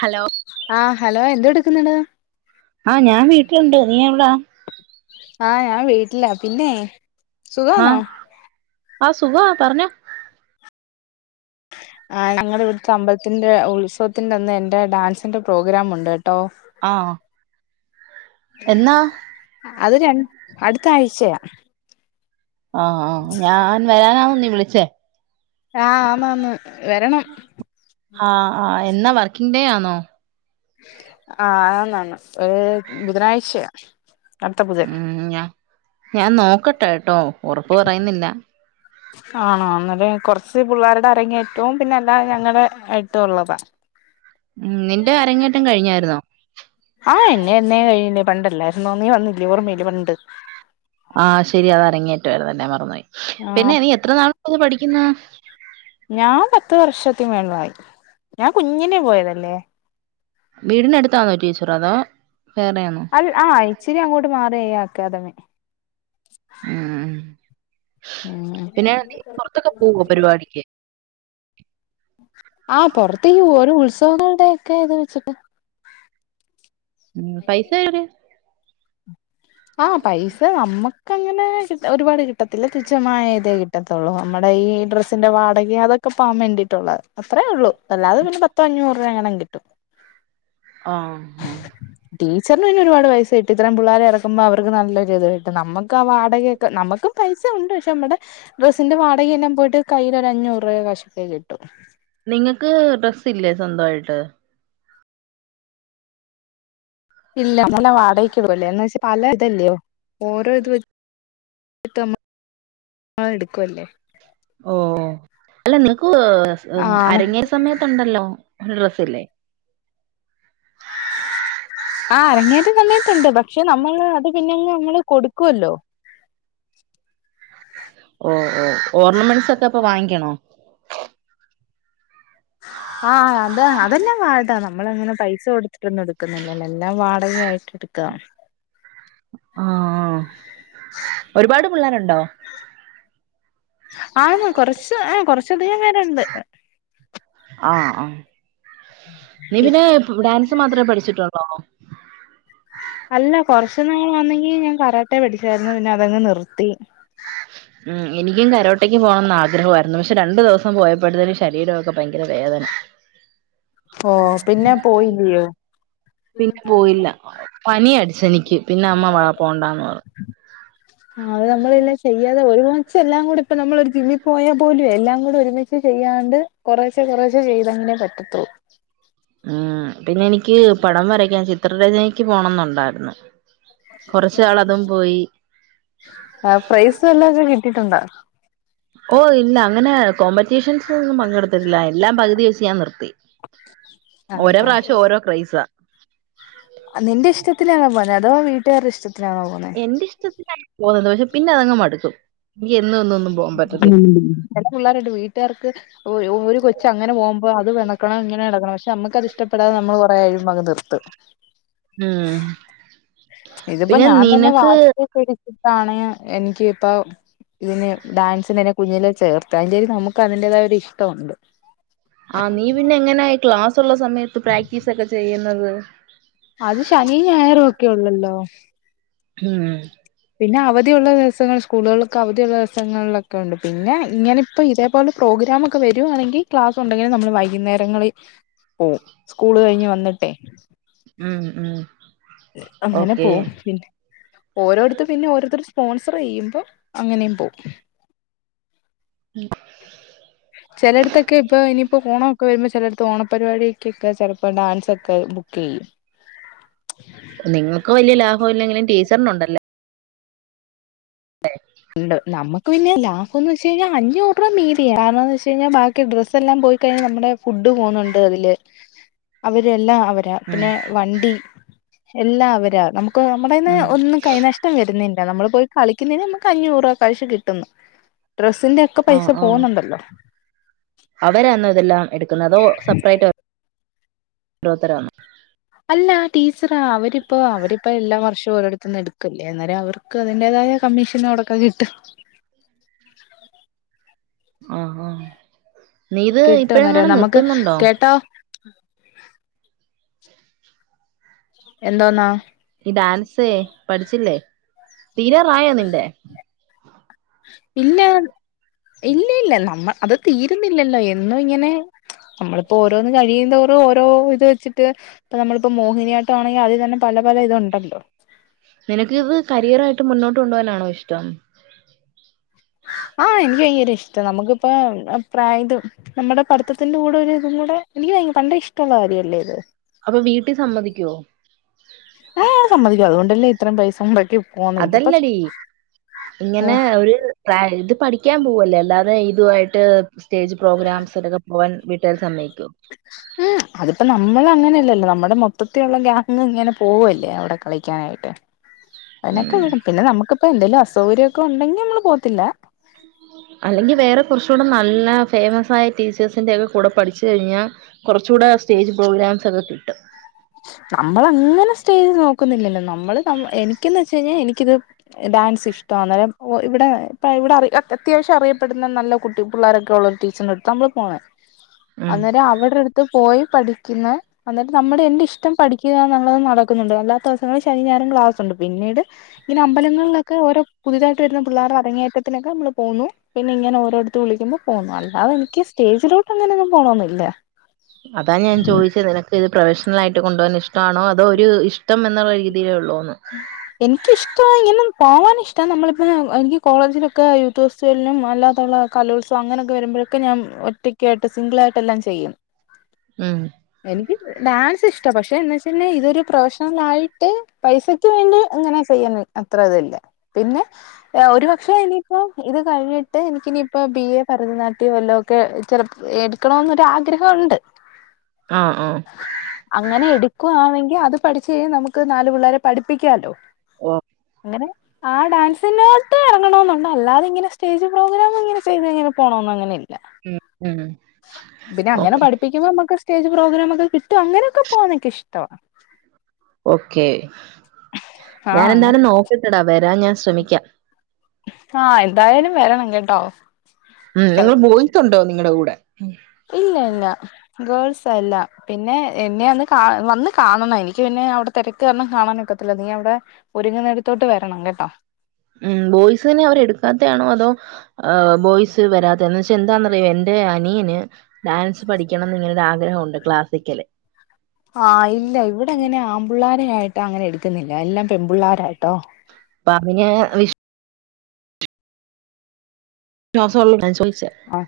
Hello ആഹ് hello എന്തടുക്കുന്നുണ്ടതാ ആഹ് ഞാൻ വീട്ടിലുണ്ട് നീ എവിടാ ആഹ ഞാൻ വീട്ടില പിന്നെ സുഖാണോ ആഹ ആ സുഖ പറഞ്ഞോ ആ ഞങ്ങുടെ ഇവിടുത്തെ അമ്പലത്തിന്റെ ഉത്സവത്തിന്റെന്ന് എന്റെ ഡാൻസിന്റെ പ്രോഗ്രാം ഉണ്ടെട്ടോ ആഹ എന്നാ അത് രണ്ട അടുത്ത ആഴ്ചയ ആഹ ആ ഞാൻ വരാനാ നീ വിളിച്ചേ ആഹ് ആന്ന് അന്ന് ആഹ ആ എന്നാ വർക്കിംഗ് ഡേ ആണോ ആ അന്നാന്ന് ഓ ബുധനാഴ്ചയ അടുത്ത ബുധൻ ഉം ഞാ ഞാൻ നോക്കട്ടെട്ടോ ഉറപ്പ് പറയുന്നില്ല. [inaudible] ആണോ എന്നാല് കുറച്ച് പിള്ളേരുടെ അരങ്ങേറ്റവും പിന്നെ അല്ല ഞങ്ങളടെ ആയിട്ടോള്ളതാ ഉ നിന്റെ അരങ്ങേറ്റം കഴിഞ്ഞായിരുന്നോ ആഹ് എന്നെ എന്നെ കഴിഞ്ഞു പണ്ടല്ലേയിരുന്നോ നീ വന്നില്ലേ ഓർമയില്ലേ പണ്ട് ആഹ ശരി അത് അരങ്ങേറ്റയിരുന്നുലെ മറന്നപോയി ആഹ് പിന്നെ നി എത്ര നാളായി പഠിക്കുന്നു ഞാൻ പത്ത് വർഷത്തിന് മേളിലായി ഞാൻ കുഞ്ഞിലേ പോയതല്ലേ വീടിനടുത്താന്നോ ടീച്ചർ അതോ വേറെയാന്നോ അൽ ആ ഇച്ചിരി അങ്ങോട്ട് മാറിയ അക്കാദമി ഉ ഉം പിന്നെ പുറത്തൊക്കെ പോവോ പരിപാടിക്ക് ആ പുറത്ത് പോവും ഓരോ ഉത്സവങ്ങളുടെ ഒക്കെ ഇത് വെച്ചിട്ട് [unintelligible] ആഹ പൈസ നമുക്ക് അങ്ങനെ ഒരുപാട് കിട്ടത്തില്ല തുച്ഛമായ ഇതേ കിട്ട ട്ടത്തുള്ളൂ നമ്മുടെ ഈ ഡ്രസ്സിന്റെ വാടകയ അതൊക്കെ പോവൻ വേണ്ടിട്ടുള്ളത് അത്രേ ഉള്ളൂ അല്ലാതെ പിന്നെ പത്തോ അഞ്ഞൂറ് രൂപ അങ്ങനെമ കിട്ടും ആ ആ ടീച്ചറിന് പിന്നെ ഒരുപാട് പൈസകിട്ടും ഇത്രയും പിള്ളേരെ ഇറക്കുമ്പോ അവർക്ക് നല്ലൊരു ഇതായിട്ട് നമ്മക്ക് ആ വാടകയൊക്കെ നമുക്കും പൈസ ഉണ്ട് പക്ഷേ നമ്മുടെ ഡ്രസ്സിന്റെ വാടകെല്ലാം പോയിട്ട് കയ്യിലൊരഞ്ഞൂറ് രൂപ കഷ്ട്ടി കിട്ടും നിങ്ങക്ക് ഡ്രസ്സ് ഇല്ലേ സ്വന്തമായിട്ട് [unintelligible] [unintelligible] ഓ അല്ല നിക്ക് ആണ് അരങ്ങിയ സമയത്ത ഉണ്ടല്ലോ ഒരു ഡ്രസ്സല്ലേ ആ അറങ്ങേറ്റ സമയത്തുണ്ട് പക്ഷേ നമ്മൾ അത് പിന്നെങ്ങ് നമ്മള് കൊടുക്കുവല്ലോ ഓ ഓ ഓർണമെൻസോക്കെ അപ്പൊ വാങ്ങിക്കണോ ആഹ അത അതെന്നാ വാഴ നമ്മള അങ്ങനെ പൈസ കൊടുത്തിട്ടൊന്നും എടുക്കുന്നില്ലല്ലോ എല്ലാം വാടകായിട്ട് എടുക്ക ആ ആ ഒരുപാട് പിള്ളേരുണ്ടോ ആന്ന് കൊറച്ച് ആ കൊറച്ച അധികം പേരുണ്ട് ആഹ ആ നീ പിന്നെ ഡാൻസ് മാത്രമേ പഠിച്ചിട്ടുള്ളോ അല്ല കൊറച്ചുനാൾ വന്നെങ്കി ഞാൻ കരാട്ടേ പടിച്ചായിരുന്നു പിന്നെ അതങ്ങ് നിർത്തി ഉ എനിക്കും കരോട്ട ട്ടക്ക്‌ പോണന്ന ആഗ്രഹമായിരുന്നു പക്ഷെ രണ്ടു ദിവസം പോയപ്പോഴത്തേന് ശരീരൊക്കെ ഭയങ്കര വേദന ഓ പിന്നെ പൊയില്ലിയോ പിന്നെ പോയില്ല പനി അടിച്ചനിക്ക് പിന്നെ അമ്മ വ പോണ്ടാന്ന് പറഞ്ഞു ആ അത് [unintelligible] ചെയ്യാതെ ഒരുമിച്ച് എല്ലാം കൂടി ഇപ്പ നമ്മള ഒരു ജിമ്മിൽ പോയാൽ പോലും എല്ലാം കൂടെ ഒരുമിച്ച് ചെയ്യാണ്ട് കൊറേശെ കൊറേശെ ചെയ്തങ്കിലെ പറ്റത്തുള്ളൂ ഉം പിന്നെ എനിക്ക് പടം വരക്കാൻ ചിത്രരചനയ്ക്ക് പോണംന്നുണ്ടായിരുന്നു കൊറച്ച്നാള് അതും പോയി ആ പ്രൈസ് വല്ലോക്കെ കിട്ടിട്ടുണ്ടാ? ഓ ഇല്ല അങ്ങനെ കോമ്പറ്റീഷൻസ്‌ലൊന്നും പങ്കെടുത്തിട്ടില്ല എല്ലാം പകുതി വെച്ച് ഞാൻ നിർത്തി. ഓരോ അതാ പ്രാവ്ശ്യം ഓരോ ക്രൈസാ. ഹ് നിന്റെ ഇഷ്ട്ടത്തിനാണോ പോന്നേ അതോ വീട്ടുകാര്ടെ ഇഷ്ട്ടത്തിനാണോ പോന്നേ? എന്റിഷ്ടത്തിനാണ് പോന്നത് പക്ഷെ പിന്നെ അതങ്ങ് മടുക്കും എനിക്ക് എന്നും എന്നും ഒന്നും പോകാൻ ഹ്മ് പറ്റത്തില്ല ചെല പിള്ളാര്ണ്ട് വീട്ടാർക്ക്. ഓയ് ഒരു കൊച്ച് അങ്ങനെ പോകുമ്പോ അത് വെണക്കണം ഇങ്ങനെ എട്ക്കണം പക്ഷെ നമ്മുക്ക് അത്ഷ്ടപ്പെടാതെ നമ്മൾ കൊറെ കയ്യുമ്പങ്ങ് നിർത്തും. ഉം. ഇതിപ്പോ പിന്നെ ഞാൻ തന്നെ നിനക്ക് വാശി പിടിച്ചിട്ടാണ് എനിക്ക് ഇപ്പ. ഇതിന് ഡാൻസിന് എന്നെ കുഞ്ഞിലെ ചേർത്ത് അതിന്റെര് നമുക്ക് അതിന്റേതായ ഒരു ഇഷ്ട്ടമുണ്ട്. ആഹ് നീ പിന്നെ എങ്ങനെ ഈ ക്ലാസ്ള്ള സമയത്ത് പ്രാക്ടീസ് ഒക്കെ ചെയ്യുന്നത്? അത് ശനി ഞായർ ഒക്കെ ഒള്ളല്ലോ. ഉം. പിന്നെ അവധിയുള്ള ദിവസങ്ങൾ സ്കൂളുകൾക്ക് അവധിയുള്ളസങ്ങളിലൊക്കെ ഉണ്ട് പിന്നെ ഇങ്ങനെ. ഇപ്പൊ ഇതേപോലെ പ്രോഗ്രാം ഒക്കെ വരുവാണെങ്കിൽ ക്ലാസ് ഉണ്ടെങ്കിലും നമ്മൾ വൈകുന്നേരങ്ങളിൽ പോവും. സ്കൂള് കഴിഞ്ഞ് വന്നിട്ടെ. ഹ്മ് ഹ്മ്. ഏഹ് അങ്ങനെ പോവും പിന്നെ. ഓരോട്ത്ത് പിന്നെ ഓരോര്ത്തര് സ്പോൺസർ ചെയ്യുമ്പോ അങ്ങനെയും പോവും. ചെലയിടത്തൊക്കെ ഇപ്പൊ ഇനിയിപ്പോ ഓണോ. ക്കെ വരുമ്പോ ചെലയെട്ത്ത് ഓണപരിപാടിക്കൊക്കെ ചെലപ്പോ ഡാൻസ് ഒക്കെ ബുക്കെയ്യും. നിങ്ങക്കു വല്യ ലാഭം ഇല്ലെങ്കിലും ടീച്ചറിനുണ്ട്. ഇണ്ട് നമുക്ക് പിന്നെ ലാഭംന്നെച്ചാ. ച്ച് കഴിഞ്ഞ അഞ്ഞൂർരൂപ മീതിയ കാര്ണന്തെച്ചഴിഞ്ഞാ ബാക്കി ഡ്രസെല്ലാം പോയിക്കഴിഞ്ഞാ നമ്മുടെ. ഫുഡ് പോവുന്നുണ്ട് അതില് അവരെല്ലാ അവരാ ഉം പിന്നെ വണ്ടി. എല്ലാ അവരാ നമുക്ക് നമ്മടെന്ന് ഉം ഒന്നും കൈനഷ്ട്ടം വരുന്നില്ല നമ്മള് പോയി കളിക്കുന്നന് നമക്ക്. ക്കഅഞ്ഞൂറ് രൂപ കൈശ് കിട്ടുന്നു ഡ്രസ്സിന്റെ ഒക്കെ പൈസ പോന്നുണ്ടല്ലോ. അവരാണോ ഇതെല്ലാം എടുക്കുന്നത് അതോ സെപ്പറേറ്റോ ഓരോത്തരോ? അല്ല ടീച്ചറാ അവരിപ്പോ അവരിപ്പോ എല്ലാ വർഷവും ഓരോട്ത്ത്ന്ന് എടുക്കല്ലേ അന്നേരം അവർ. ക്കഅതിന്റേതായ കമ്മീഷൻ അവ്ടൊക്കെ കിട്ടും. ആഹ് ആഹ് നീഇത് കിട്ടും അന്നേരം ഇപ്പോഴെങ്ങാനും നമുക്ക് നിർത്തുന്നുണ്ടോ? കേട്ടോ എന്തോന്നാ ഈ ഡാൻസേ പഠിച്ചില്ലേ തീരാറായോ നിന്റെ? ഇല്ല ഇല്ലഇല്ല നമ്മ അത് തീരുന്നില്ലല്ലോ എന്നും ഇങ്ങനെ. നമ്മളിപ്പോ ഓരോന്ന് കഴിയുന്തോറും ഓരോ ഇത് വെച്ചിട്ട്. ഇപ്പ നമ്മളിപ്പോ മോഹിനിയാട്ടാണെങ്കി അതി തന്നെ പല പല ഇതുണ്ടല്ലോ. നിനക്കിത് കരിയറായിട്ട് മുന്നോട്ട് കൊണ്ടപോവാനാണോ ഇഷ്ട്ടം. ആഹ് ഇൻക്ക് ഭയങ്കര ഇഷ്ട്ടാ നമുക്കിപ്പൊ ഹ് പ്രായ്ത്. നമ്മുടെ പഠിത്തത്തിന്റെ കൂടെ ഒര്തും കൂടെ എനിക്ക് ഭയങ്ക പണ്ടെ ഇഷ്ട്ടുള്ള കാര്യല്ലേ ഇത്. അപ്പൊ വീട്ടി സമ്മതിക്കോ? ആഹ് സമ്മതിക്കും അതുകൊണ്ടല്ലേ ഇത്രയും പൈസ മൊടക്കി പോന്നെ ഇതിപ്പൊ. അതല്ലടി ഇങ്ങനെ ഒരു [unintelligible] ഇത് പഠിക്കാൻ പോവല്ലേ അല്ലാതെ ഇതു ആയിട്ട്. സ്റ്റേജ് പ്രോഗ്രാംസ് ലൊക്കെ പോവാൻ വീട്ടാര് സമ്മൈക്കോ? ഏഹ് അതിപ്പോ നമ്മൾ അങ്ങനെയല്ലല്ലോ നമ്മുടെ മൊത്തത്തിലുള്ള ഗാങ്ങ് ഇങ്ങനെ പോവല്ലേ അവിടെ കളി. ക്കാളിക്കാനായിട്ട്. അയ്നൊക്കെ വിടും പിന്നെ നമുക്കിപ്പോ എന്തേലും അസൗകര്യക്കെ ഉണ്ടെങ്കി നമ്മള് പോവത്തില്ല. അല്ലെങ്കി വേറെ കൊർച്ചൂടെ നല്ല ഫേമസ് ആയ ടീച്ചേഴ്സിന്റെ ഒക്കെ കൂടെ പഠിച്ചു കൈഞ്ഞാ. കൊർച്ചൂടെ സ്റ്റേജ് പ്രോഗ്രാംസ് ഒക്കെ കിട്ടും. നമ്മൾ അങ്ങനെ സ്റ്റേജ് നോക്കുന്നില്ലല്ലോ നമ്മള് നം എനിക്ക്ന്ന് വെച്ച് കഴിഞ്ഞാ എനിക്കിത്. ഏ ഡാൻസ് ഇഷ്ട്ടാണ് ഓ ഇവിടെ പ്പഇവ്ടെ അറി അത്യാവ്ശ്യം അറിയപ്പെടുന്ന നല്ല കുട്ടി പിള്ളേരൊക്കെ ഉള്ള ടീ ച്ചെർന്റെട്ത്താമ്മൾ പോണെ. ഉം അന്നേരഅവവിടെ അടുത്ത് പോയി പഠിക്കുന്ന അന്നേരം നമ്മുടെ എന്റെ ഇഷ്ടം പഠിക്കുക എന്നുള്ളത് നടക്കുന്നുണ്ട് അല്ലാത്ത ദിവസങ്ങളിൽ ശനി ഞായായരം ക്ലാസ്സ് ഉണ്ട് പിന്നീട് ഇങ്ങനെ അമ്പലങ്ങളിലൊക്കെ ഓരോ പുതിയതായിട്ട് വരുന്ന പിള്ളേർ അടങ്ങിയറ്റ ത്തിക്കെ നമ്മൾ പോകുന്നു പിന്നെ ഇങ്ങനെ ഓരോടുത്തത്ത് വിളിക്ക്പോൾ പോന്നുന്നു അല്ലാതെ എനിക്ക് സ്റ്റേജിലോട്ട്ങ്ങനെയ ഒന്നും പോകണന്നില്ലേ അതാ ഞാൻ ചോിച്ചത് നിനക്ക് ഇത് പ്രൊഫഷണ ആയിട്ട കൊണ്ടു പോകാ ഇഷ്ടം ആണോ അതോ ഒരു ഇഷ്ടം എന്നുള്ള രീതിയിലേ ഉള്ളൂന്ന് എനിക്കിഷ്ട ഇങ്ങനെ പോകാനൻ ഇഷ്ടമാണ് നമ്മളിപ്പൾ എനിക്ക് കോളേജിലൊക്കെ യൂത്ത് ഫെസ്റ്റിവലിനും അല്ലാത്തുള്ള കലോത്സവം അങ്ങനെയൊക്കെ വരുമ്പോഴൊക്കെ ഞാൻ ഒറ്റക്കായിട്ട് സിംഗിള ആായിട്ട്െല്ലാം ചെയ്യും ഉം എനിക്ക് ഡാൻസ് ഇഷ്ട ഇ പക്ഷെ എ ന്നെവെച്ചൽ ഇതൊരു പ്രൊഫഷണൽ ആയിട്ട് പൈസക്ക് വേണ്ടി ഇങ്ങനെ ചെയ്യാൻ അത്ര ഇതല്ല പിന്നെ ഒരുപക്ഷെ അപ്പ ഇത് കഴിഞ്ഞിട്ട് എനിക്ക ഇിനയിപ്പോ ബി എ ഭരതനാട്യം എല്ലോ ഒക്കെ ചെ നിൽക്കണമ എന്നൊരു ആഗ്രഹമ ഉണ്ട് ആഹ് ആഹ് അങ്ങനെ എടുക്കുവാണെങ്കിൽ അത് പഠിച്ചച്ച് കഴിഞ്ഞാൽ നമുക്ക് നാല് പിള്ളേരെ പഠിപ്പിക്കാല്ലോ ഓ അങ്ങനെ ആഹ് ഡാൻസിനോട്ട് ല്ലാെങ്ങനെ സ്റ്റേജ പ്രോഗ്രാംങ്ങനെ ചെയങ്ങനെ പോണന്നും അങ്ങനെ ഇല്ല ഉം ഉം പിന്നെ അങ്ങനെ പഠപ്പ പപ്പിക്കുമ്പോമക്ക് സ്റ്റേജ് പ്രോഗ്രാംക്കെ കിട്ടും അങ്ങനൊക്കെ പോകാനൊക്ക ഇഷ്ടമാണ് ഓക്കെ ഞാൻ ആഹ് എന്താണ് നോക്കത്തെടാ വരാൻ ഞാൻ ശ്രമിക്കാം ആഹ് എന്തായാലും വരണം കേട്ടോ ഉം ചെല നിങ്ങൾ ബോയ്‌സുണ്ടോ നിങ്ങളുടെ കൂടെ ഇല്ല ഇല്ല ഗേൾസ് എല്ല പിന്നെ എന്നെ അന്ന് കാ വന്ന് കാണണം എനിക്ക് പിന്നെ അവിടെ തിരക്ക് കാരണം കാണാൻക്കത്തില്ല നീ അവിടെ ഒരുങ്ങുന്നടത്തോട്ട് വരണം കേട്ടോ ഉം ബോയ്സിനെ അവരെ എടുക്കാത്താണോ അതോ ബോയ്സ് വരാത്ത അ വെച്ചൽ എന്താണറിയ എന്റെ അനിയന് ഡാൻസ് പഠിക്കണം എന്ന് ഇങ്ങനെ ഒരു ആഗ്രഹമുണ്ട് ക്ലാസിക്കല് ആഹ് ഇല്ല ഇവിടെ അങ്ങനെ ആമ്പിള്ളോരായിട്ട് അങ്ങനെ എടുക്കുന്നില്ല എല്ലാം പെൺപിള്ളോരായിട്ടോ അപ്പ അന [unintelligible] ആഹ്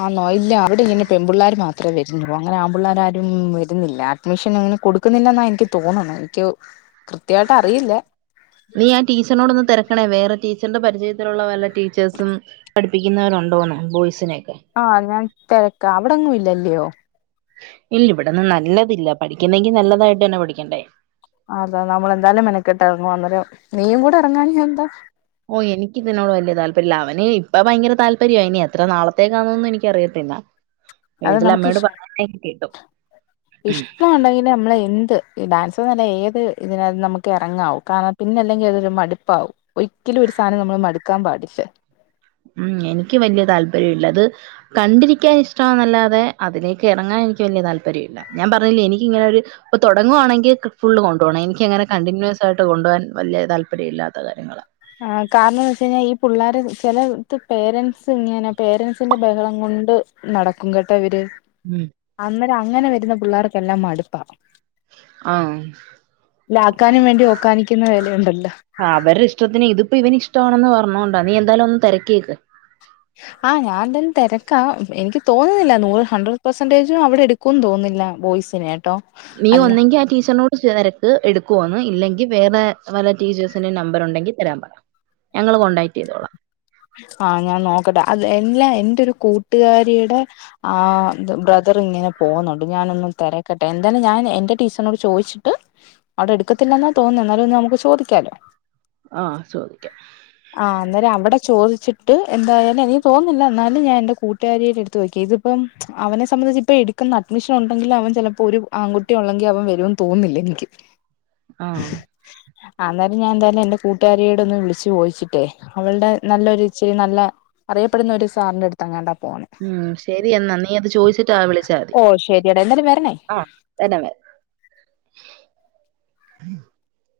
ആനോ ഇല്ല അവിടെ ഇങ്ങനെ പെമ്പിള്ളേർ മാത്രം ഇത്ര വരുന്നുള്ള അങ്ങനെ ആ്പ പിള്ളോരാരും വരുന്നില്ല അഡ്മിഷൻ ഇങ്ങനെ കൊടുക്കുന്നില്ലെന്ന എനിക്ക് തോന്നണം എനിക്ക് കൃത്യമായിട്ട് അറിയില്ലേ നീ ആ ടീച്ചറിനോടൊന്ന് തിരക്കണേ വേറെ ടീച്ചറിന്റെ പരിയത്തിലുള്ള വല്ല ടീച്ചേഴ്സും പഠിപ്പിക്കുന്നവരുണ്ടോന്ന് ബോയ്സിനെൊക്കെ ആഹ് ഞാൻ തിരക്ക അവിടെങ്ങും ഇല്ലല്യോ ഇല്ല ഇവിടെന്നും നല്ലതില്ല പഠിക്കുന്നെങ്കി നല്ലതായിട്ട് തന്നെ പഠിക്കണ്ടേ അതെ നമ്മളെന്തായാലും മെനക്കെട്ട് എറങ്ങുവ അന്നെരം നീയുംകുടെ എറങ്ങാഞ്ഞതെന്താ ഓഹ് എനിക്ക് ഇതിനോട് വല്യ താല്പര്യില്ല അവന് ഇപ്പ ഭയങ്കര താല്പര്യവ ഇനി എത്ര നാളത്തേക്കാന്നൊന്നും എനിക്കറിയത്തില്ല അത് വീട്ടിലമ്മയോട് പറയുന്നെക്കെ കേട്ടു ഇഷ്ട്ടൊണ്ടെങ്കിലെ നമ്മള് എന്ത് ഈ ഡാൻസ്ന്നല്ല ഏത് ഇതിനാത്തും നമുക്ക് ഇറങ്ങാവു കാരണം പിന്നെല്ലെങ്കി അതൊരു മടുപ്പാവും ഒരിക്കലും ഒരു സാധനം നമ്മള് മടുക്കാൻ പാടില്ല ഉം എനിക്ക് വലിയ താല്പര്യില്ല അത് കണ്ടിരിക്കാൻ ഇഷ്ടമാന്നല്ലാതെ അതിലേക്കെറങ്ങാൻ എനിക്ക് വല്ല്യ താല്പര്യവില്ല ഞാൻ പറഞ്ഞില്ലേ എനിക്കിങ്ങനൊരു ഇപ്പ തൊടങ്ങുവാണെങ്കി കി ഫുള്ള് കൊണ്ടോണം എനിക്കങ്ങനെ കണ്ടിന്യൂസ് ആയിട്ട് കൊണ്ടുപോവാൻ വല്ല്യ താല്പര്യില്ലാത്ത കാര്യങ്ങളാ ആഹ് കാരണം എന്ന് വെച്ച് കഴിഞ്ഞാ ഈ പുള്ളാര് ചെലയിത്ത് പേരെന്റ്സ് ഇങ്ങനെ പേരൻസിന്റെ ബഹളം കൊണ്ട് നടക്കും കേട്ടൊ ഇവര് ഉം അന്നരം അങ്ങനെ വരുന്ന പിള്ളേർക്കെല്ലാം മടുപ്പാ ആഹ് ലാർക്കാനും വേണ്ടി ഓക്കാനിക്കുന്ന വേലയുണ്ടല്ലോ ആഹ് അവരുടെ ഇഷ്ടത്തിന് ഇതിപ്പോ ഇവന് ഇഷ്ടമാണെന്ന് പറഞ്ഞോണ്ട നീയെന്താലും ഒന്ന് തിരക്കിയേക്ക് ആഹ് ഞാൻ എന്തായാലും തെരക്കാ എനിക്ക് തോന്നുന്നില്ല നൂറ് ഹൺഡ്രഡ് പെർസന്റേജും അവിടെ എടു ക്കൂന്ന് തോന്നുന്നില്ല ബോയ്സിനെ നീ അല്ല ഒന്നെങ്കി ആ ടീച്ചറിനോട് തെരക്ക് എടുക്കുവോന്ന് ഇല്ലെങ്കി വേറെ വല്ല ടീച്ചേഴ്സിന്റെ നമ്പർ ഒണ്ടെങ്കി തരാൻ പറ ഞങ്ങള് നമ്മള് വേണ്ടേ കോണ്ടാക്ട് ചെയ്തോളാം ആഹ് ഞാൻ നോക്കട്ടെ അത് എല്ലാ എന്റൊരു കൂട്ടുകാരീടെ ആഹ് ബ്ര ദറിങ്ങന പോകുന്നുണ്ട് ഞാനൊന്ന് തെരക്കട്ടെ എന്താലും ഞാൻ എന്റെ ടീച്ചറിനോട് ചോദിച്ചിട്ട് അവിടെടുക്കത്തില്ലെന്നാ തോന്നുന്നെ എന്നാലും ഒന്ന് നമുക്ക് നമുക്ക് ചോദിക്കാല്ലോ ആഹ് ചോദിക്കാം ആഹ് അന്നെരം അവിടെ ചോദിച്ചിട്ട് എന്തായാലും എനിക്ക് തോന്നുന്നില്ല എന്നാലും ഞാൻ എന്റെ കൂട്ടുകാരീടെ എടുത്ത് ചോയ്ക്കാം ഇതിപ്പം അവനെ സംബന്ധിച്ച് ഇപ്പ എടുക്കുന്ന അഡ്മിഷൻ ഒണ്ടെങ്കില് അവൻ ചെല പ്പൊരു ആൺകുട്ടിയെ ഒള്ളെങ്കി അവൻ വരുമെന്ന് തോന്നുന്നില്ല എനിക്ക് ആഹ് ആഹ് അന്നേരം ഞാൻ എന്തായാലും എന്റെ കൂട്ടുകാരിയോട് ഒന്ന് വിളിച്ച് ചോയിച്ചിട്ടേ അവൾടെ നല്ലൊരു ഇച്ചിരി നല്ല അറിയപ്പെടുന്ന ഒരു സാറിന്റെ അടുത്ത് എങ്ങാണ്ടാ പോവുന്നെ ഉം ശെരി എന്നാ നീ അത് ചോദിച്ചിട്ട് നാളെ വിളിച്ചാതി ഓ ഓഹ് ശരി ശരിയെടാ എന്തായാലും വരണേ ആഹ് [unintelligible]